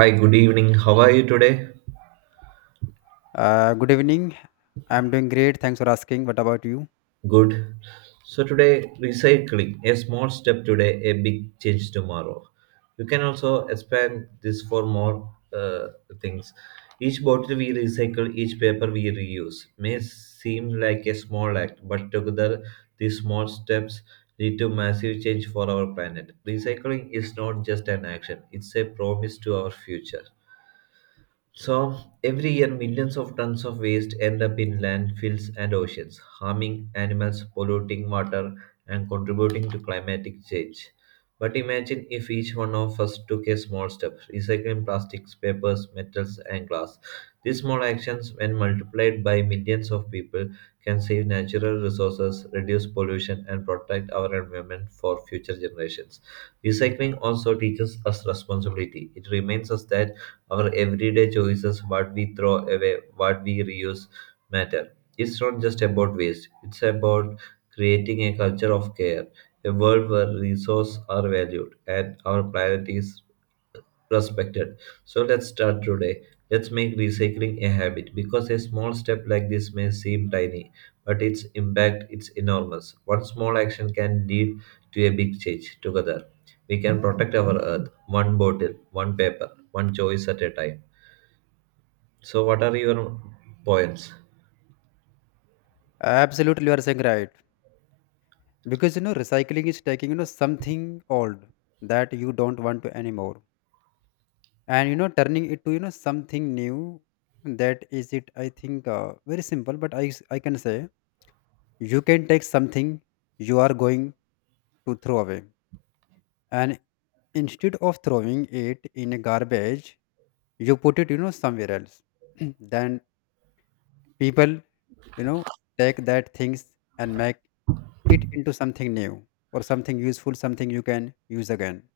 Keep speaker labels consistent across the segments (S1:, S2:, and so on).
S1: Hi, good evening. How are you today?
S2: Good evening. I'm doing great. Thanks for asking. What about you?
S1: Good. So, today, recycling a small step today, a big change tomorrow. You can also expand this for more uh, things. Each bottle we recycle, each paper we reuse may seem like a small act, but together, these small steps lead to massive change for our planet. Recycling is not just an action, it's a promise to our future. So, every year, millions of tons of waste end up in landfills and oceans, harming animals, polluting water, and contributing to climatic change. But imagine if each one of us took a small step, recycling plastics, papers, metals, and glass. These small actions, when multiplied by millions of people, can save natural resources, reduce pollution, and protect our environment for future generations. Recycling also teaches us responsibility. It reminds us that our everyday choices, what we throw away, what we reuse, matter. It's not just about waste, it's about creating a culture of care, a world where resources are valued and our planet is respected. So let's start today. Let's make recycling a habit because a small step like this may seem tiny, but its impact is enormous. One small action can lead to a big change together. We can protect our earth one bottle, one paper, one choice at a time. So, what are your points?
S2: Absolutely, you are saying right. Because recycling is taking something old that you don't want to anymore, and turning it to something new. That is it. I think very simple, but I can say you can take something you are going to throw away, and instead of throwing it in a garbage, you put it somewhere else. Then people you know take that things and make it into something new or something useful, something you can use again.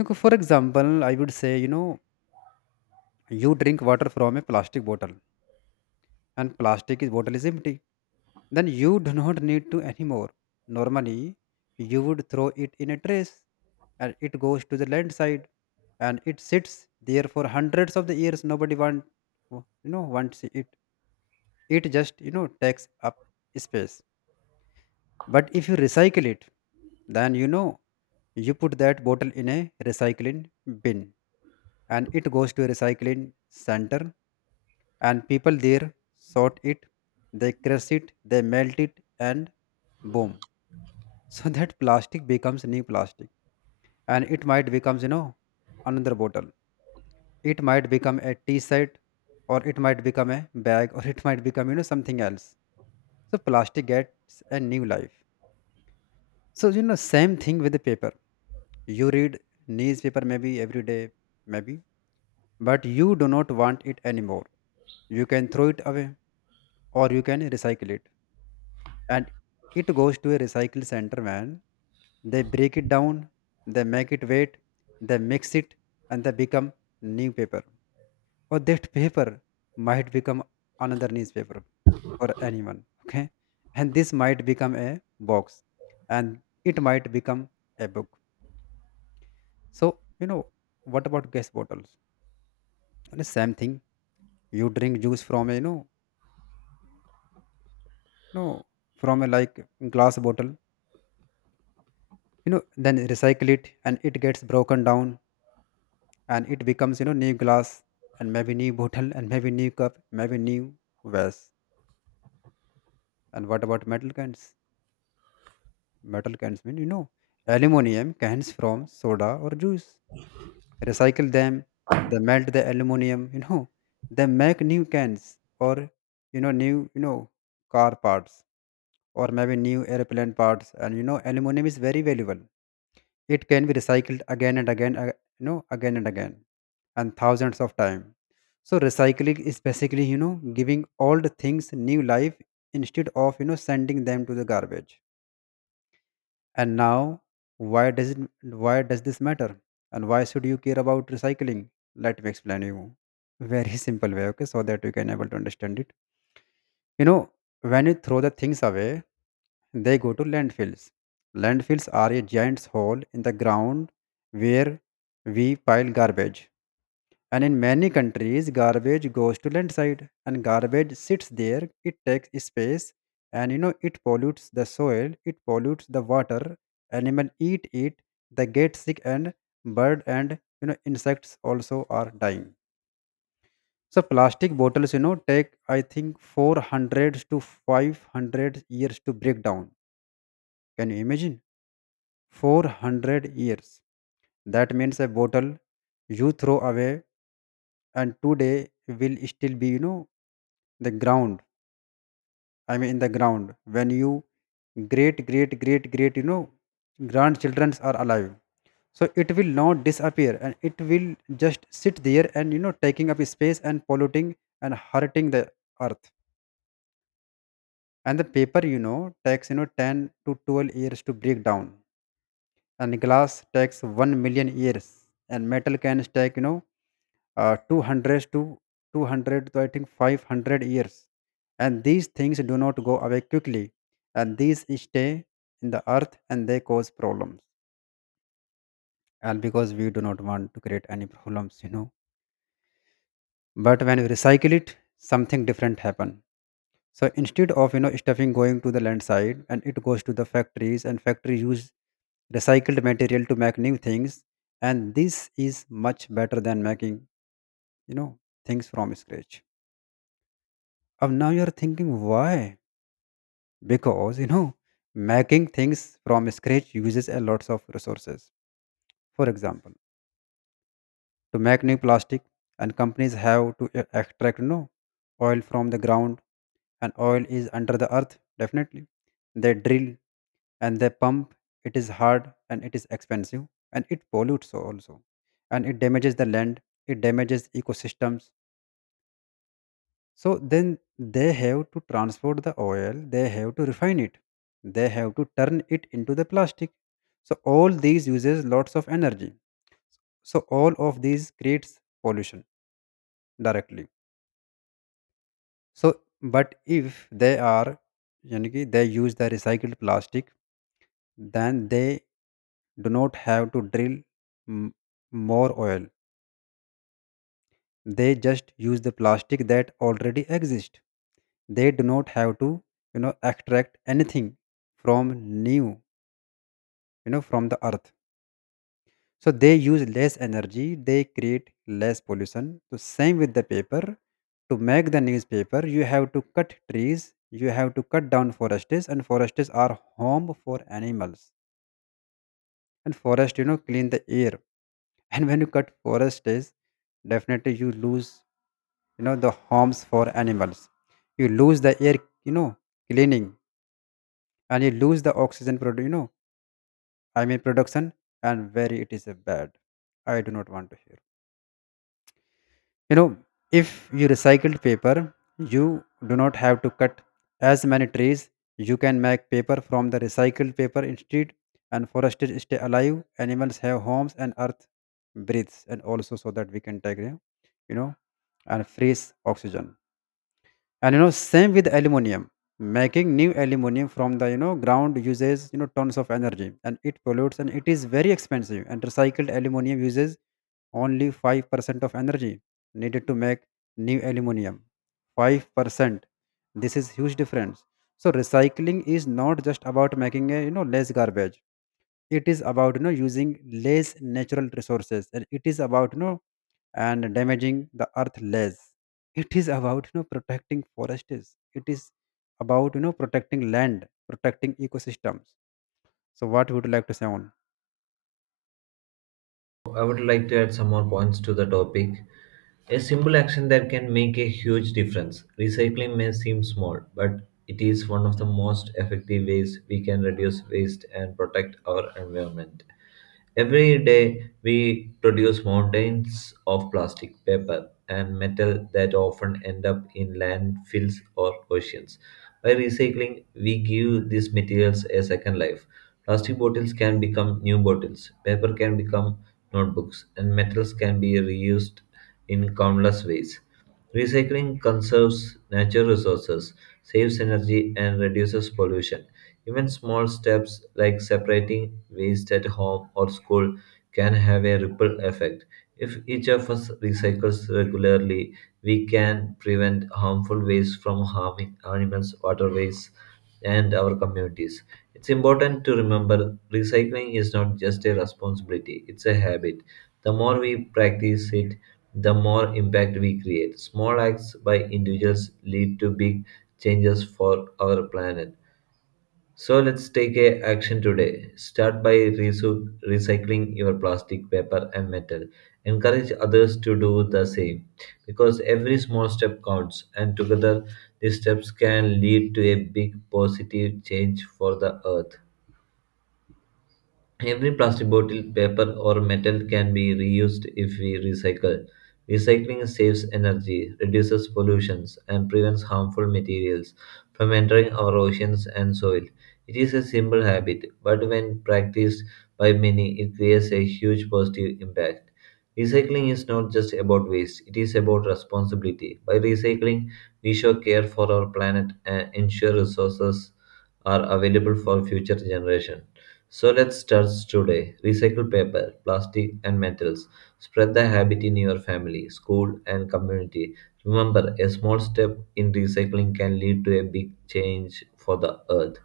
S2: Okay. For example, I would say, you drink water from a plastic bottle and bottle is empty. Then you do not need to anymore. Normally, you would throw it in a trash and it goes to the landside and it sits there for hundreds of the years. Nobody want, wants it. It just, takes up space. But if you recycle it, then you put that bottle in a recycling bin, and it goes to a recycling center, and people there sort it, they crush it, they melt it, and boom. So that plastic becomes new plastic, and it might becomes another bottle, it might become a t-shirt, or it might become a bag, or it might become something else. So plastic gets a new life. So, same thing with the paper. You read newspaper maybe every day, maybe, but you do not want it anymore. You can throw it away or you can recycle it. And it goes to a recycle center, man. They break it down, they make it wet, they mix it, and they become new paper. Or that paper might become another newspaper for anyone. Okay. And this might become a box, and it might become a book. So, what about gas bottles? And the same thing. You drink juice from a, no, from a like glass bottle, then recycle it and it gets broken down, and it becomes, new glass, and maybe new bottle, and maybe new cup, maybe new vase. And what about metal cans? Metal cans mean aluminum cans from soda or juice. Recycle them, they melt the aluminum, they make new cans, or new car parts, or maybe new airplane parts. And aluminum is very valuable, it can be recycled again and again, again and again, and thousands of times. So recycling is basically giving old things new life instead of sending them to the garbage. And now, why does this matter? And why should you care about recycling? Let me explain you. Very simple way, okay, so that you can able to understand it. You know, when you throw the things away, they go to landfills. Landfills are a giant hole in the ground where we pile garbage. And in many countries, garbage goes to landside and garbage sits there. It takes space, and it pollutes the soil, it pollutes the water. Animal eat it, they get sick, and bird, and insects also are dying. So plastic bottles, take I think 400 to 500 years to break down. Can you imagine? 400 years. That means a bottle you throw away and today will still be the ground, in the ground, when you great great great great grandchildren are alive. So it will not disappear, and it will just sit there and taking up space and polluting and hurting the earth. And the paper takes 10 to 12 years to break down, and glass takes 1 million years, and metal cans take 200 to 200 to I think 500 years. And these things do not go away quickly, and these stay in the earth and they cause problems. And because we do not want to create any problems, you know. But when we recycle it, something different happen. So instead of stuffing going to the land side, and it goes to the factories, and factory use recycled material to make new things, and this is much better than making you know things from scratch. Of now you're thinking why, because making things from scratch uses a lots of resources. For example, to make new plastic, and companies have to extract oil from the ground. And oil is under the earth definitely, they drill and they pump, it is hard and it is expensive, and it pollutes also, and it damages the land, it damages ecosystems. So then they have to transport the oil, they have to refine it, they have to turn it into the plastic. So all these uses lots of energy. So all of these creates pollution directly. So but if they are यानी कि they use the recycled plastic, then they do not have to drill m- more oil. They just use the plastic that already exists. They do not have to, extract anything from new from the earth. So they use less energy, they create less pollution. So same with the paper, to make the newspaper you have to cut trees, you have to cut down forests, and forests are home for animals, and forest clean the air. And when you cut forests, definitely you lose the homes for animals, you lose the air, you know cleaning, and you lose the oxygen production. And very it is a bad, I do not want to hear you know if you recycled paper, you do not have to cut as many trees, you can make paper from the recycled paper instead, and forests stay alive, animals have homes, and earth breathes. And also so that we can take and freeze oxygen. And same with aluminum, making new aluminum from the ground uses tons of energy, and it pollutes, and it is very expensive, and recycled aluminum uses only 5% of energy needed to make new aluminum. 5%. This is huge difference. So recycling is not just about making a less garbage, it is about using less natural resources, and it is about and damaging the earth less. It is about protecting forests. It is about protecting land, protecting ecosystems. So what would you like to say on?
S1: I would like to add some more points to the topic. A simple action that can make a huge difference. Recycling may seem small, but it is one of the most effective ways we can reduce waste and protect our environment. Every day, we produce mountains of plastic, paper, and metal that often end up in landfills or oceans. By recycling, we give these materials a second life. Plastic bottles can become new bottles, paper can become notebooks, and metals can be reused in countless ways. Recycling conserves natural resources, saves energy, and reduces pollution. Even small steps like separating waste at home or school can have a ripple effect. If each of us recycles regularly, we can prevent harmful waste from harming animals, waterways, and our communities. It's important to remember recycling is not just a responsibility, it's a habit. The more we practice it, the more impact we create. Small acts by individuals lead to big changes for our planet. So let's take a action today. Start by recycling your plastic, paper, and metal. Encourage others to do the same because every small step counts, and together these steps can lead to a big positive change for the earth. Every plastic bottle, paper, or metal can be reused if we recycle. Recycling saves energy, reduces pollutions, and prevents harmful materials from entering our oceans and soil. It is a simple habit, but when practiced by many, it creates a huge positive impact. Recycling is not just about waste, it is about responsibility. By recycling, we show care for our planet and ensure resources are available for future generations. So let's start today. Recycle paper, plastic, and metals. Spread the habit in your family, school, and community. Remember, a small step in recycling can lead to a big change for the earth.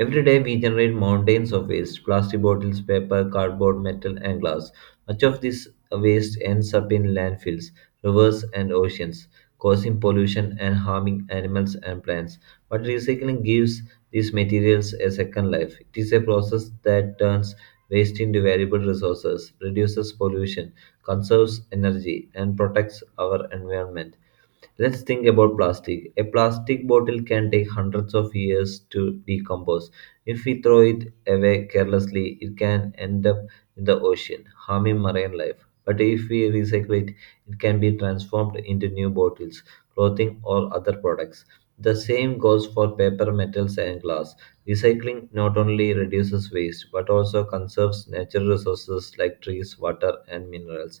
S1: Every day we generate mountains of waste plastic bottles, paper, cardboard, metal, and glass. Much of this waste ends up in landfills, rivers, and oceans, causing pollution and harming animals and plants. But recycling gives these materials a second life. It is a process that turns waste into valuable resources, reduces pollution, conserves energy, and protects our environment. Let's think about plastic. A plastic bottle can take hundreds of years to decompose. If we throw it away carelessly, it can end up in the ocean, harming marine life. But if we recycle it, it can be transformed into new bottles, clothing, or other products. The same goes for paper, metals, and glass. Recycling not only reduces waste but also conserves natural resources like trees, water, and minerals.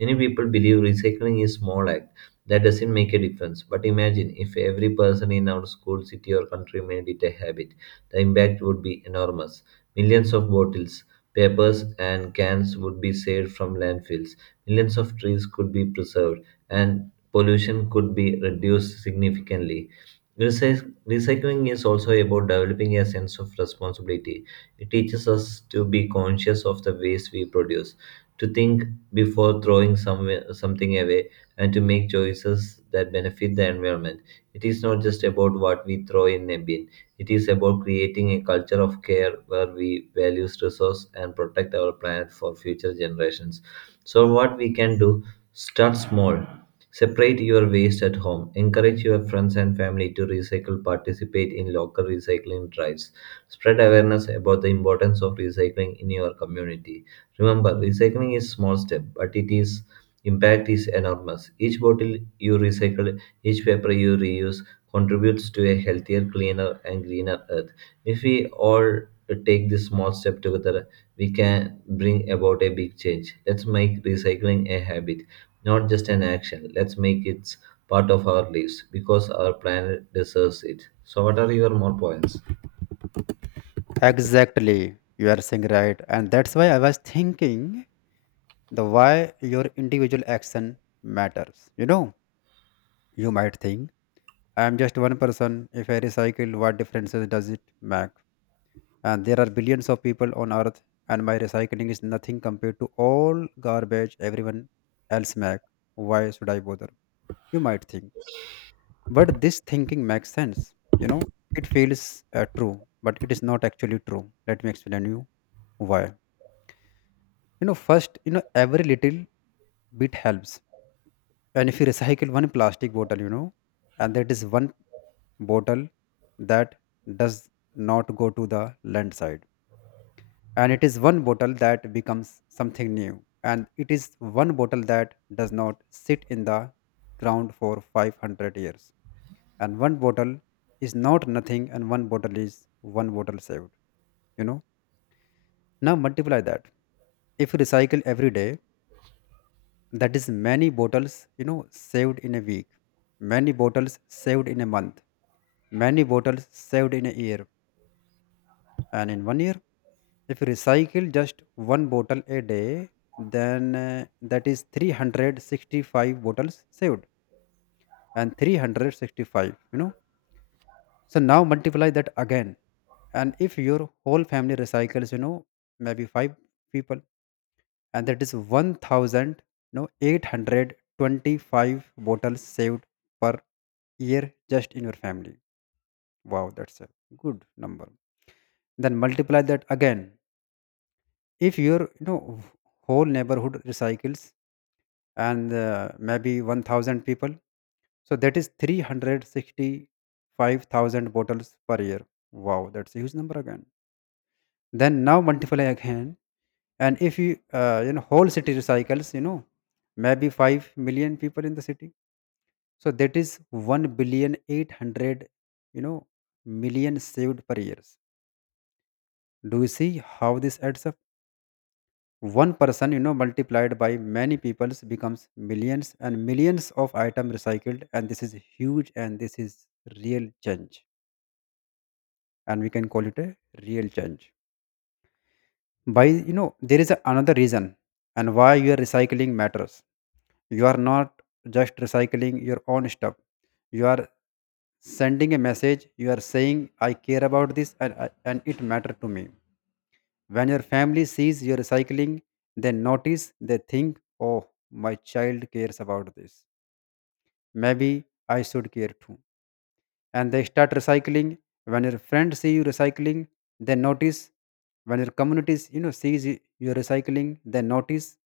S1: Many people believe recycling is small act that doesn't make a difference. But imagine if every person in our school, city, or country made it a habit. The impact would be enormous. Millions of bottles, papers, and cans would be saved from landfills. Millions of trees could be preserved, and pollution could be reduced significantly. Recycling is also about developing a sense of responsibility. It teaches us to be conscious of the waste we produce, to think before throwing something away, and to make choices that benefit the environment. It is not just about what we throw in a bin, it is about creating a culture of care where we value resource and protect our planet for future generations. So what we can do? Start small. Separate your waste at home. Encourage your friends and family to recycle. Participate in local recycling drives. Spread awareness about the importance of recycling in your community. Remember, recycling is small step, but it is impact is enormous. Each bottle you recycle, each paper you reuse, contributes to a healthier, cleaner, and greener earth. If we all take this small step together, we can bring about a big change. Let's make recycling a habit, not just an action. Let's make it part of our lives because our planet deserves it. So, what are your more points?
S2: Exactly, you are saying right, and that's why I was thinking the why your individual action matters. You might think I am just one person. If I recycle, what differences does it make? And there are billions of people on earth, and my recycling is nothing compared to all garbage everyone else make. Why should I bother, you might think. But this thinking makes sense, you know it feels true, but it is not actually true. Let me explain you why. First, every little bit helps. And if you recycle one plastic bottle, and that is one bottle that does not go to the landslide, and it is one bottle that becomes something new, and it is one bottle that does not sit in the ground for 500 years. And one bottle is not nothing, and one bottle is one bottle saved, you know. Now multiply that. If you recycle every day, that is many bottles saved in a week, many bottles saved in a month, many bottles saved in a year. And in one year, if you recycle just one bottle a day, then that is 365 bottles saved. And 365, so now multiply that again. And if your whole family recycles, maybe five people, and that is 1,000, no, 825 bottles saved per year, just in your family. Wow, that's a good number. Then multiply that again. If your whole neighborhood recycles, and maybe 1,000 people, so that is 365,000 bottles per year. Wow, that's a huge number again. Then now multiply again, and if you you know whole city recycles, maybe 5 million people in the city, so that is one billion eight hundred you know million saved per years. Do you see how this adds up? One person, multiplied by many peoples, becomes millions and millions of item recycled. And this is huge, and this is real change, and we can call it a real change by, there is another reason, and why your recycling matters. You are not just recycling your own stuff. You are sending a message. You are saying, I care about this, and it matter to me. When your family sees your cycling, they notice. They think, oh, my child cares about this. Maybe I should care too. And they start recycling. When your friends see you recycling, they notice. When your communities, sees you recycling, they notice.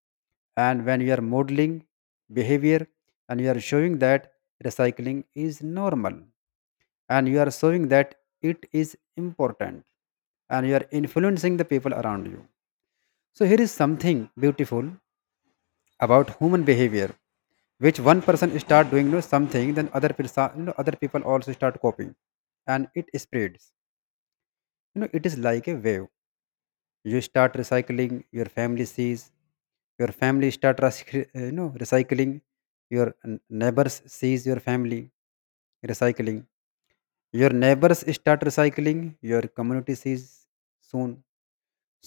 S2: And when you are modeling behavior, and you are showing that recycling is normal, and you are showing that it is important, and you are influencing the people around you. So here is something beautiful about human behavior, which one person start doing, something, then other person, other people also start copying, and it spreads. You know, it is like a wave. You start recycling, your family sees, your family start recycling, your neighbors sees your family recycling, your neighbors start recycling, your community sees soon.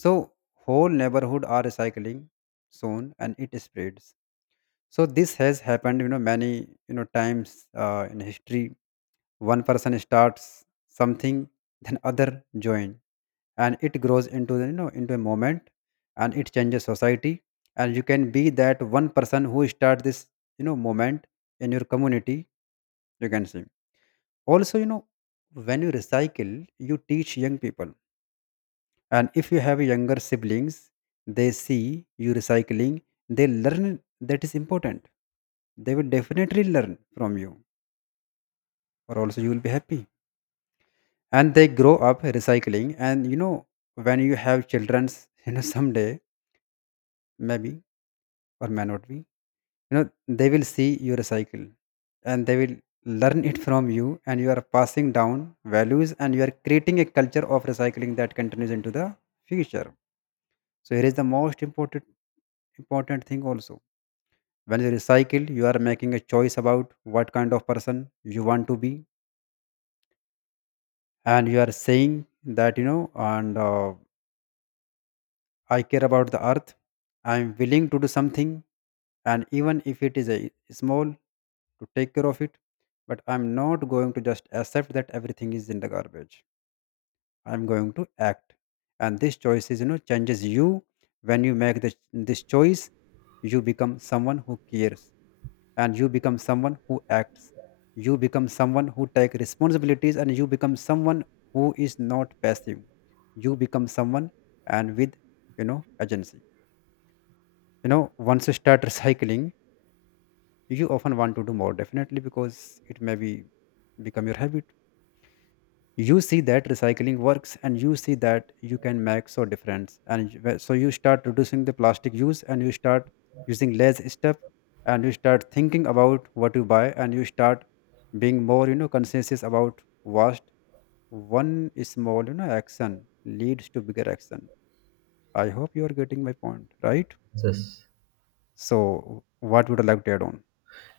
S2: So whole neighborhood are recycling soon, and it spreads. So this has happened, many, times in history. One person starts something, then other join, and it grows into the, you know into a moment, and it changes society. And you can be that one person who start this, moment in your community. You can see also, when you recycle, you teach young people. And if you have younger siblings, they see you recycling, they learn that is important. They will definitely learn from you. Or also you will be happy, and they grow up recycling. And when you have children's someday, maybe, or may not be, you know they will see you recycle, and they will learn it from you. And you are passing down values, and you are creating a culture of recycling that continues into the future. So here is the most important thing also. When you recycle, you are making a choice about what kind of person you want to be, and you are saying that, you know, and I care about the earth. I am willing to do something, and even if it is a small, to take care of it. But I'm not going to just accept that everything is in the garbage. I'm going to act, and this choice is you know changes you. When you make this choice, you become someone who cares, and you become someone who acts, you become someone who takes responsibilities, and you become someone who is not passive. You become someone, and with, agency. Once you start recycling, you often want to do more, definitely, because it may be become your habit. You see that recycling works, and you see that you can make so difference, and so you start reducing the plastic use, and you start using less stuff, and you start thinking about what you buy, and you start being more, conscientious about waste. One small, action leads to bigger action. I hope you are getting my point, right?
S1: Yes.
S2: So what would I like to add on?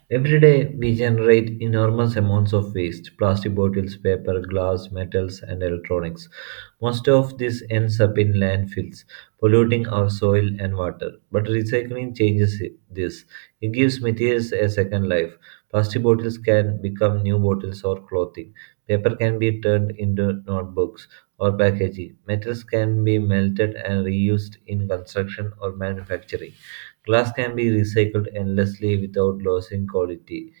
S1: Every day, we generate enormous amounts of waste plastic bottles, paper, glass, metals, and electronics. Most of this ends up in landfills, polluting our soil and water. But recycling changes this. It gives materials a second life. Plastic bottles can become new bottles or clothing. Paper can be turned into notebooks or packaging. Metals can be melted and reused in construction or manufacturing. Glass can be recycled endlessly without losing quality.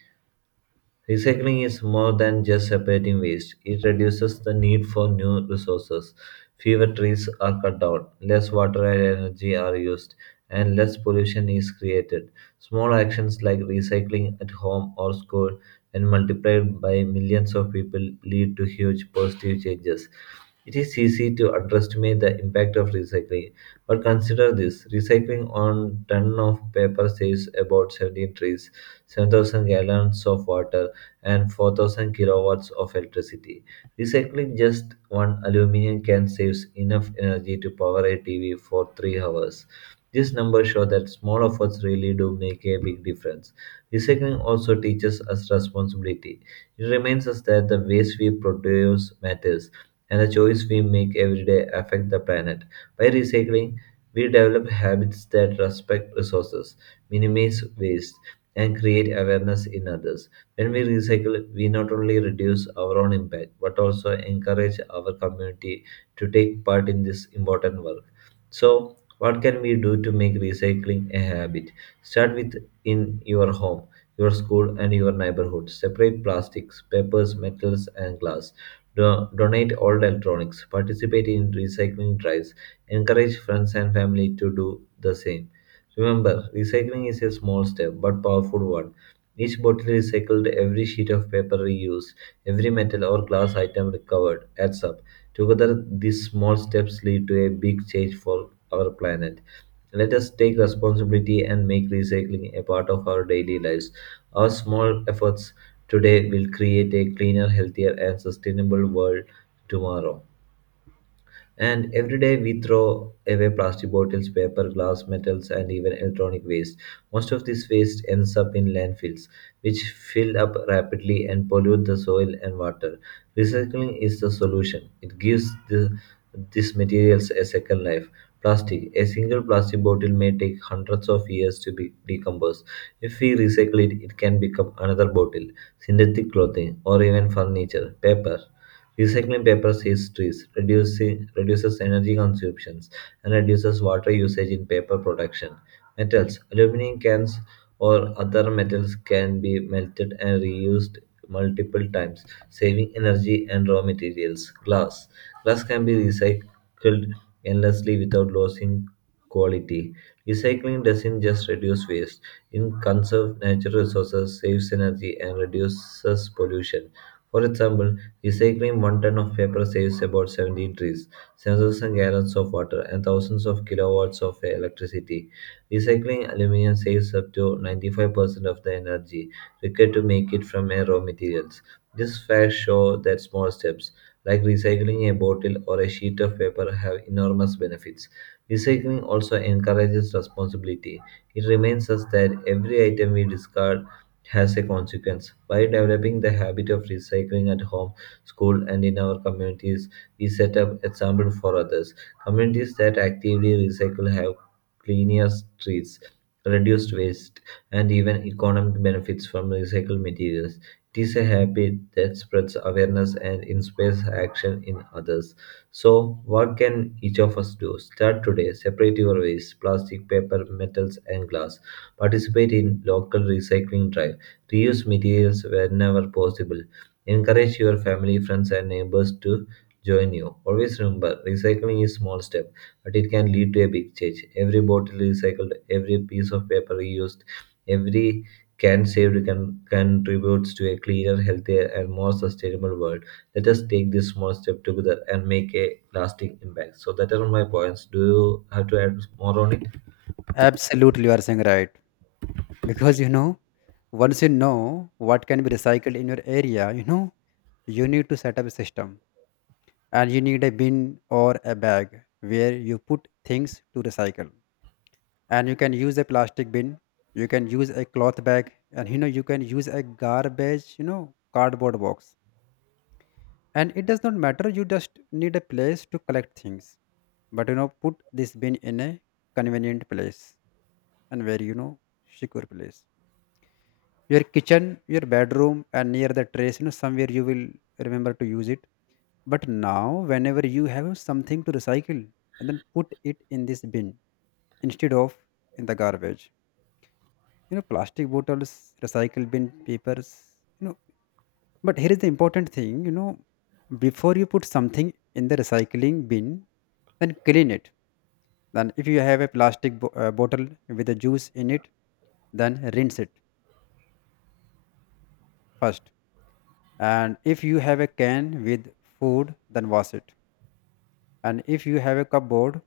S1: Recycling is more than just separating waste. It reduces the need for new resources. Fewer trees are cut down, less water and energy are used, and less pollution is created. Small actions like recycling at home or school and multiplied by millions of people lead to huge positive changes. It is easy to underestimate the impact of recycling, but consider this. Recycling on ton of paper saves about 17 trees, 7,000 gallons of water, and 4,000 kilowatts of electricity. Recycling just one aluminum can saves enough energy to power a TV for 3 hours. These numbers show that small efforts really do make a big difference. Recycling also teaches us responsibility. It reminds us that the waste we produce matters and the choice we make every day affect the planet. By recycling, we develop habits that respect resources, minimize waste, and create awareness in others. When we recycle, we not only reduce our own impact but also encourage our community to take part in this important work. So, what can we do to make recycling a habit? Start with in your home, your school, and your neighborhood. Separate plastics, papers, metals, and glass. Donate old electronics. Participate in recycling drives. Encourage friends and family to do the same. Remember, recycling is a small step but powerful one. Each bottle recycled, every sheet of paper reused, every metal or glass item recovered adds up. Together, these small steps lead to a big change for our planet. Let us take responsibility and make recycling a part of our daily lives. Our small efforts today will create a cleaner, healthier, and sustainable world tomorrow. And every day we throw away plastic bottles, paper, glass, metals, and even electronic waste. Most of this waste ends up in landfills, which fill up rapidly and pollute the soil and water. Recycling is the solution. It gives these materials a second life. Plastic. A single plastic bottle may take hundreds of years to be decomposed. If we recycle it, it can become another bottle, synthetic clothing, or even furniture. Paper. Recycling paper saves trees, reduces energy consumptions, and reduces water usage in paper production. Metals. Aluminum cans or other metals can be melted and reused multiple times, saving energy and raw materials. Glass. Glass can be recycled endlessly without losing quality. Recycling doesn't just reduce waste, it conserves natural resources, saves energy, and reduces pollution. For example, recycling one ton of paper saves about 70 trees, 7,000 gallons of water, and thousands of kilowatts of electricity. Recycling aluminium saves up to 95% of the energy required to make it from a raw materials. These facts show that small steps, like recycling a bottle or a sheet of paper, have enormous benefits. Recycling also encourages responsibility. It reminds us that every item we discard has a consequence. By developing the habit of recycling at home, school, and in our communities, we set up example for others. Communities that actively recycle have cleaner streets, reduced waste, and even economic benefits from recycled materials. It is a habit that spreads awareness and inspires action in others. So, what can each of us do? Start today. Separate your waste, plastic, paper, metals, and glass. Participate in local recycling drive. Reuse materials whenever possible. Encourage your family, friends, and neighbors to join you. Always remember, recycling is small step, but it can lead to a big change. Every bottle recycled, every piece of paper reused, every can saved can contributes to a cleaner, healthier, and more sustainable world. Let us take this small step together and make a lasting impact. So that are my points. Do you have to add more on it?
S2: Absolutely, you are saying right. Because, once you know what can be recycled in your area, you need to set up a system, and you need a bin or a bag where you put things to recycle. And you can use a plastic bin, you can use a cloth bag, and you can use a garbage, cardboard box. And it does not matter, you just need a place to collect things. But, put this bin in a convenient place, and very, secure place. Your kitchen, your bedroom, and near the trace, somewhere you will remember to use it. But now, whenever you have something to recycle, and then put it in this bin instead of in the garbage. Plastic bottles, recycle bin papers, you know but here is the important thing. Before you put something in the recycling bin, then clean it. Then if you have a bottle with a juice in it, then rinse it first. And if you have a can with food, then wash it. And if you have a cupboard,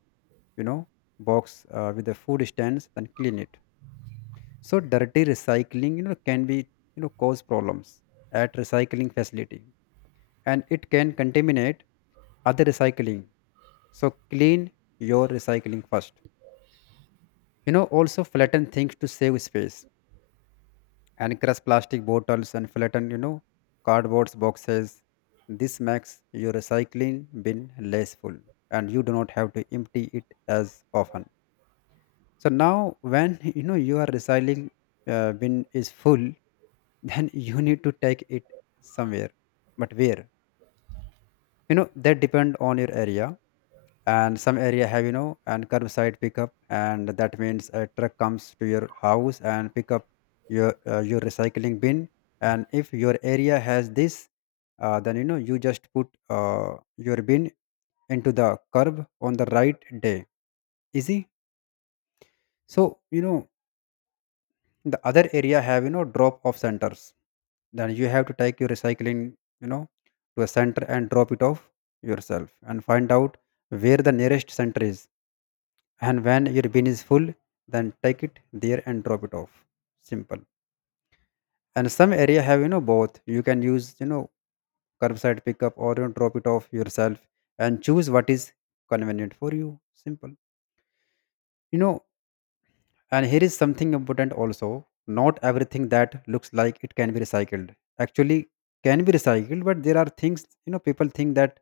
S2: you know, box with the food stands, then clean it. So dirty recycling, can be, cause problems at recycling facility, and it can contaminate other recycling. So clean your recycling first. Also flatten things to save space, and crush plastic bottles, and flatten, cardboard boxes. This makes your recycling bin less full, and you do not have to empty it as often. So now, when your recycling bin is full, then you need to take it somewhere. But where? That depend on your area. And some area have, you know and curbside pickup, and that means a truck comes to your house and pick up your recycling bin. And if your area has this, then you just put your bin into the curb on the right day. Easy. So, the other area have, drop off centers. Then you have to take your recycling, you know to a center and drop it off yourself, and find out where the nearest center is. And when your bin is full, then take it there and drop it off. Simple. And some area have, both. You can use, curbside pickup, or, drop it off yourself, and choose what is convenient for you. Simple. you know and here is something important also. Not everything that looks like it can be recycled actually can be recycled. But there are things, people think that,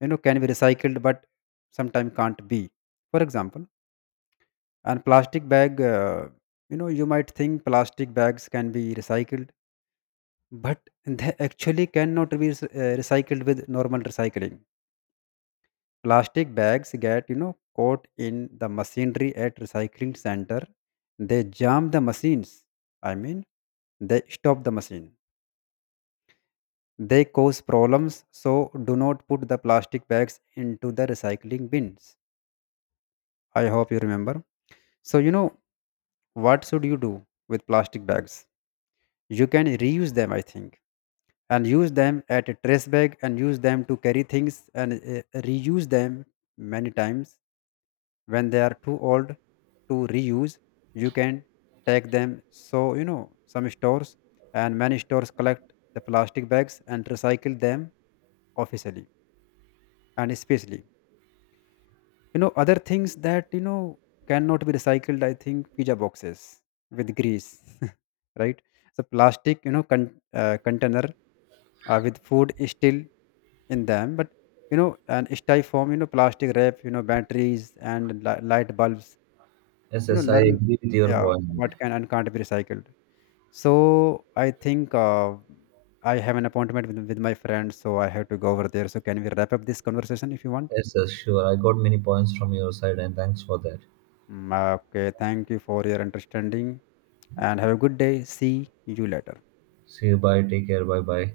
S2: can be recycled, but sometimes can't be. For example, and plastic bag, you might think plastic bags can be recycled, but they actually cannot be recycled with normal recycling. Plastic bags get, caught in the machinery at recycling center. They jam the machines, I mean, they stop the machine. They cause problems. So do not put the plastic bags into the recycling bins. I hope you remember. So, what should you do with plastic bags? You can reuse them, I think, and use them at a trace bag, and use them to carry things, and reuse them many times. When they are too old to reuse, you can take them so, some stores, and many stores collect the plastic bags and recycle them officially. And especially, other things that, cannot be recycled, I think, pizza boxes with grease, right. So plastic, container with food is still in them. But, you know and styrofoam, plastic wrap, batteries, and light bulbs.
S1: Yes, yes, I
S2: Learn,
S1: agree with your
S2: yeah,
S1: point.
S2: what can and can't be recycled. So I think, I have an appointment with my friend, so I have to go over there. So can we wrap up this conversation if you want?
S1: Yes, yes, sure. I got many points from your side, and thanks for that.
S2: Mm, okay, thank you for your understanding, and have a good day. See you later.
S1: See you. Bye. Take care. Bye. Bye.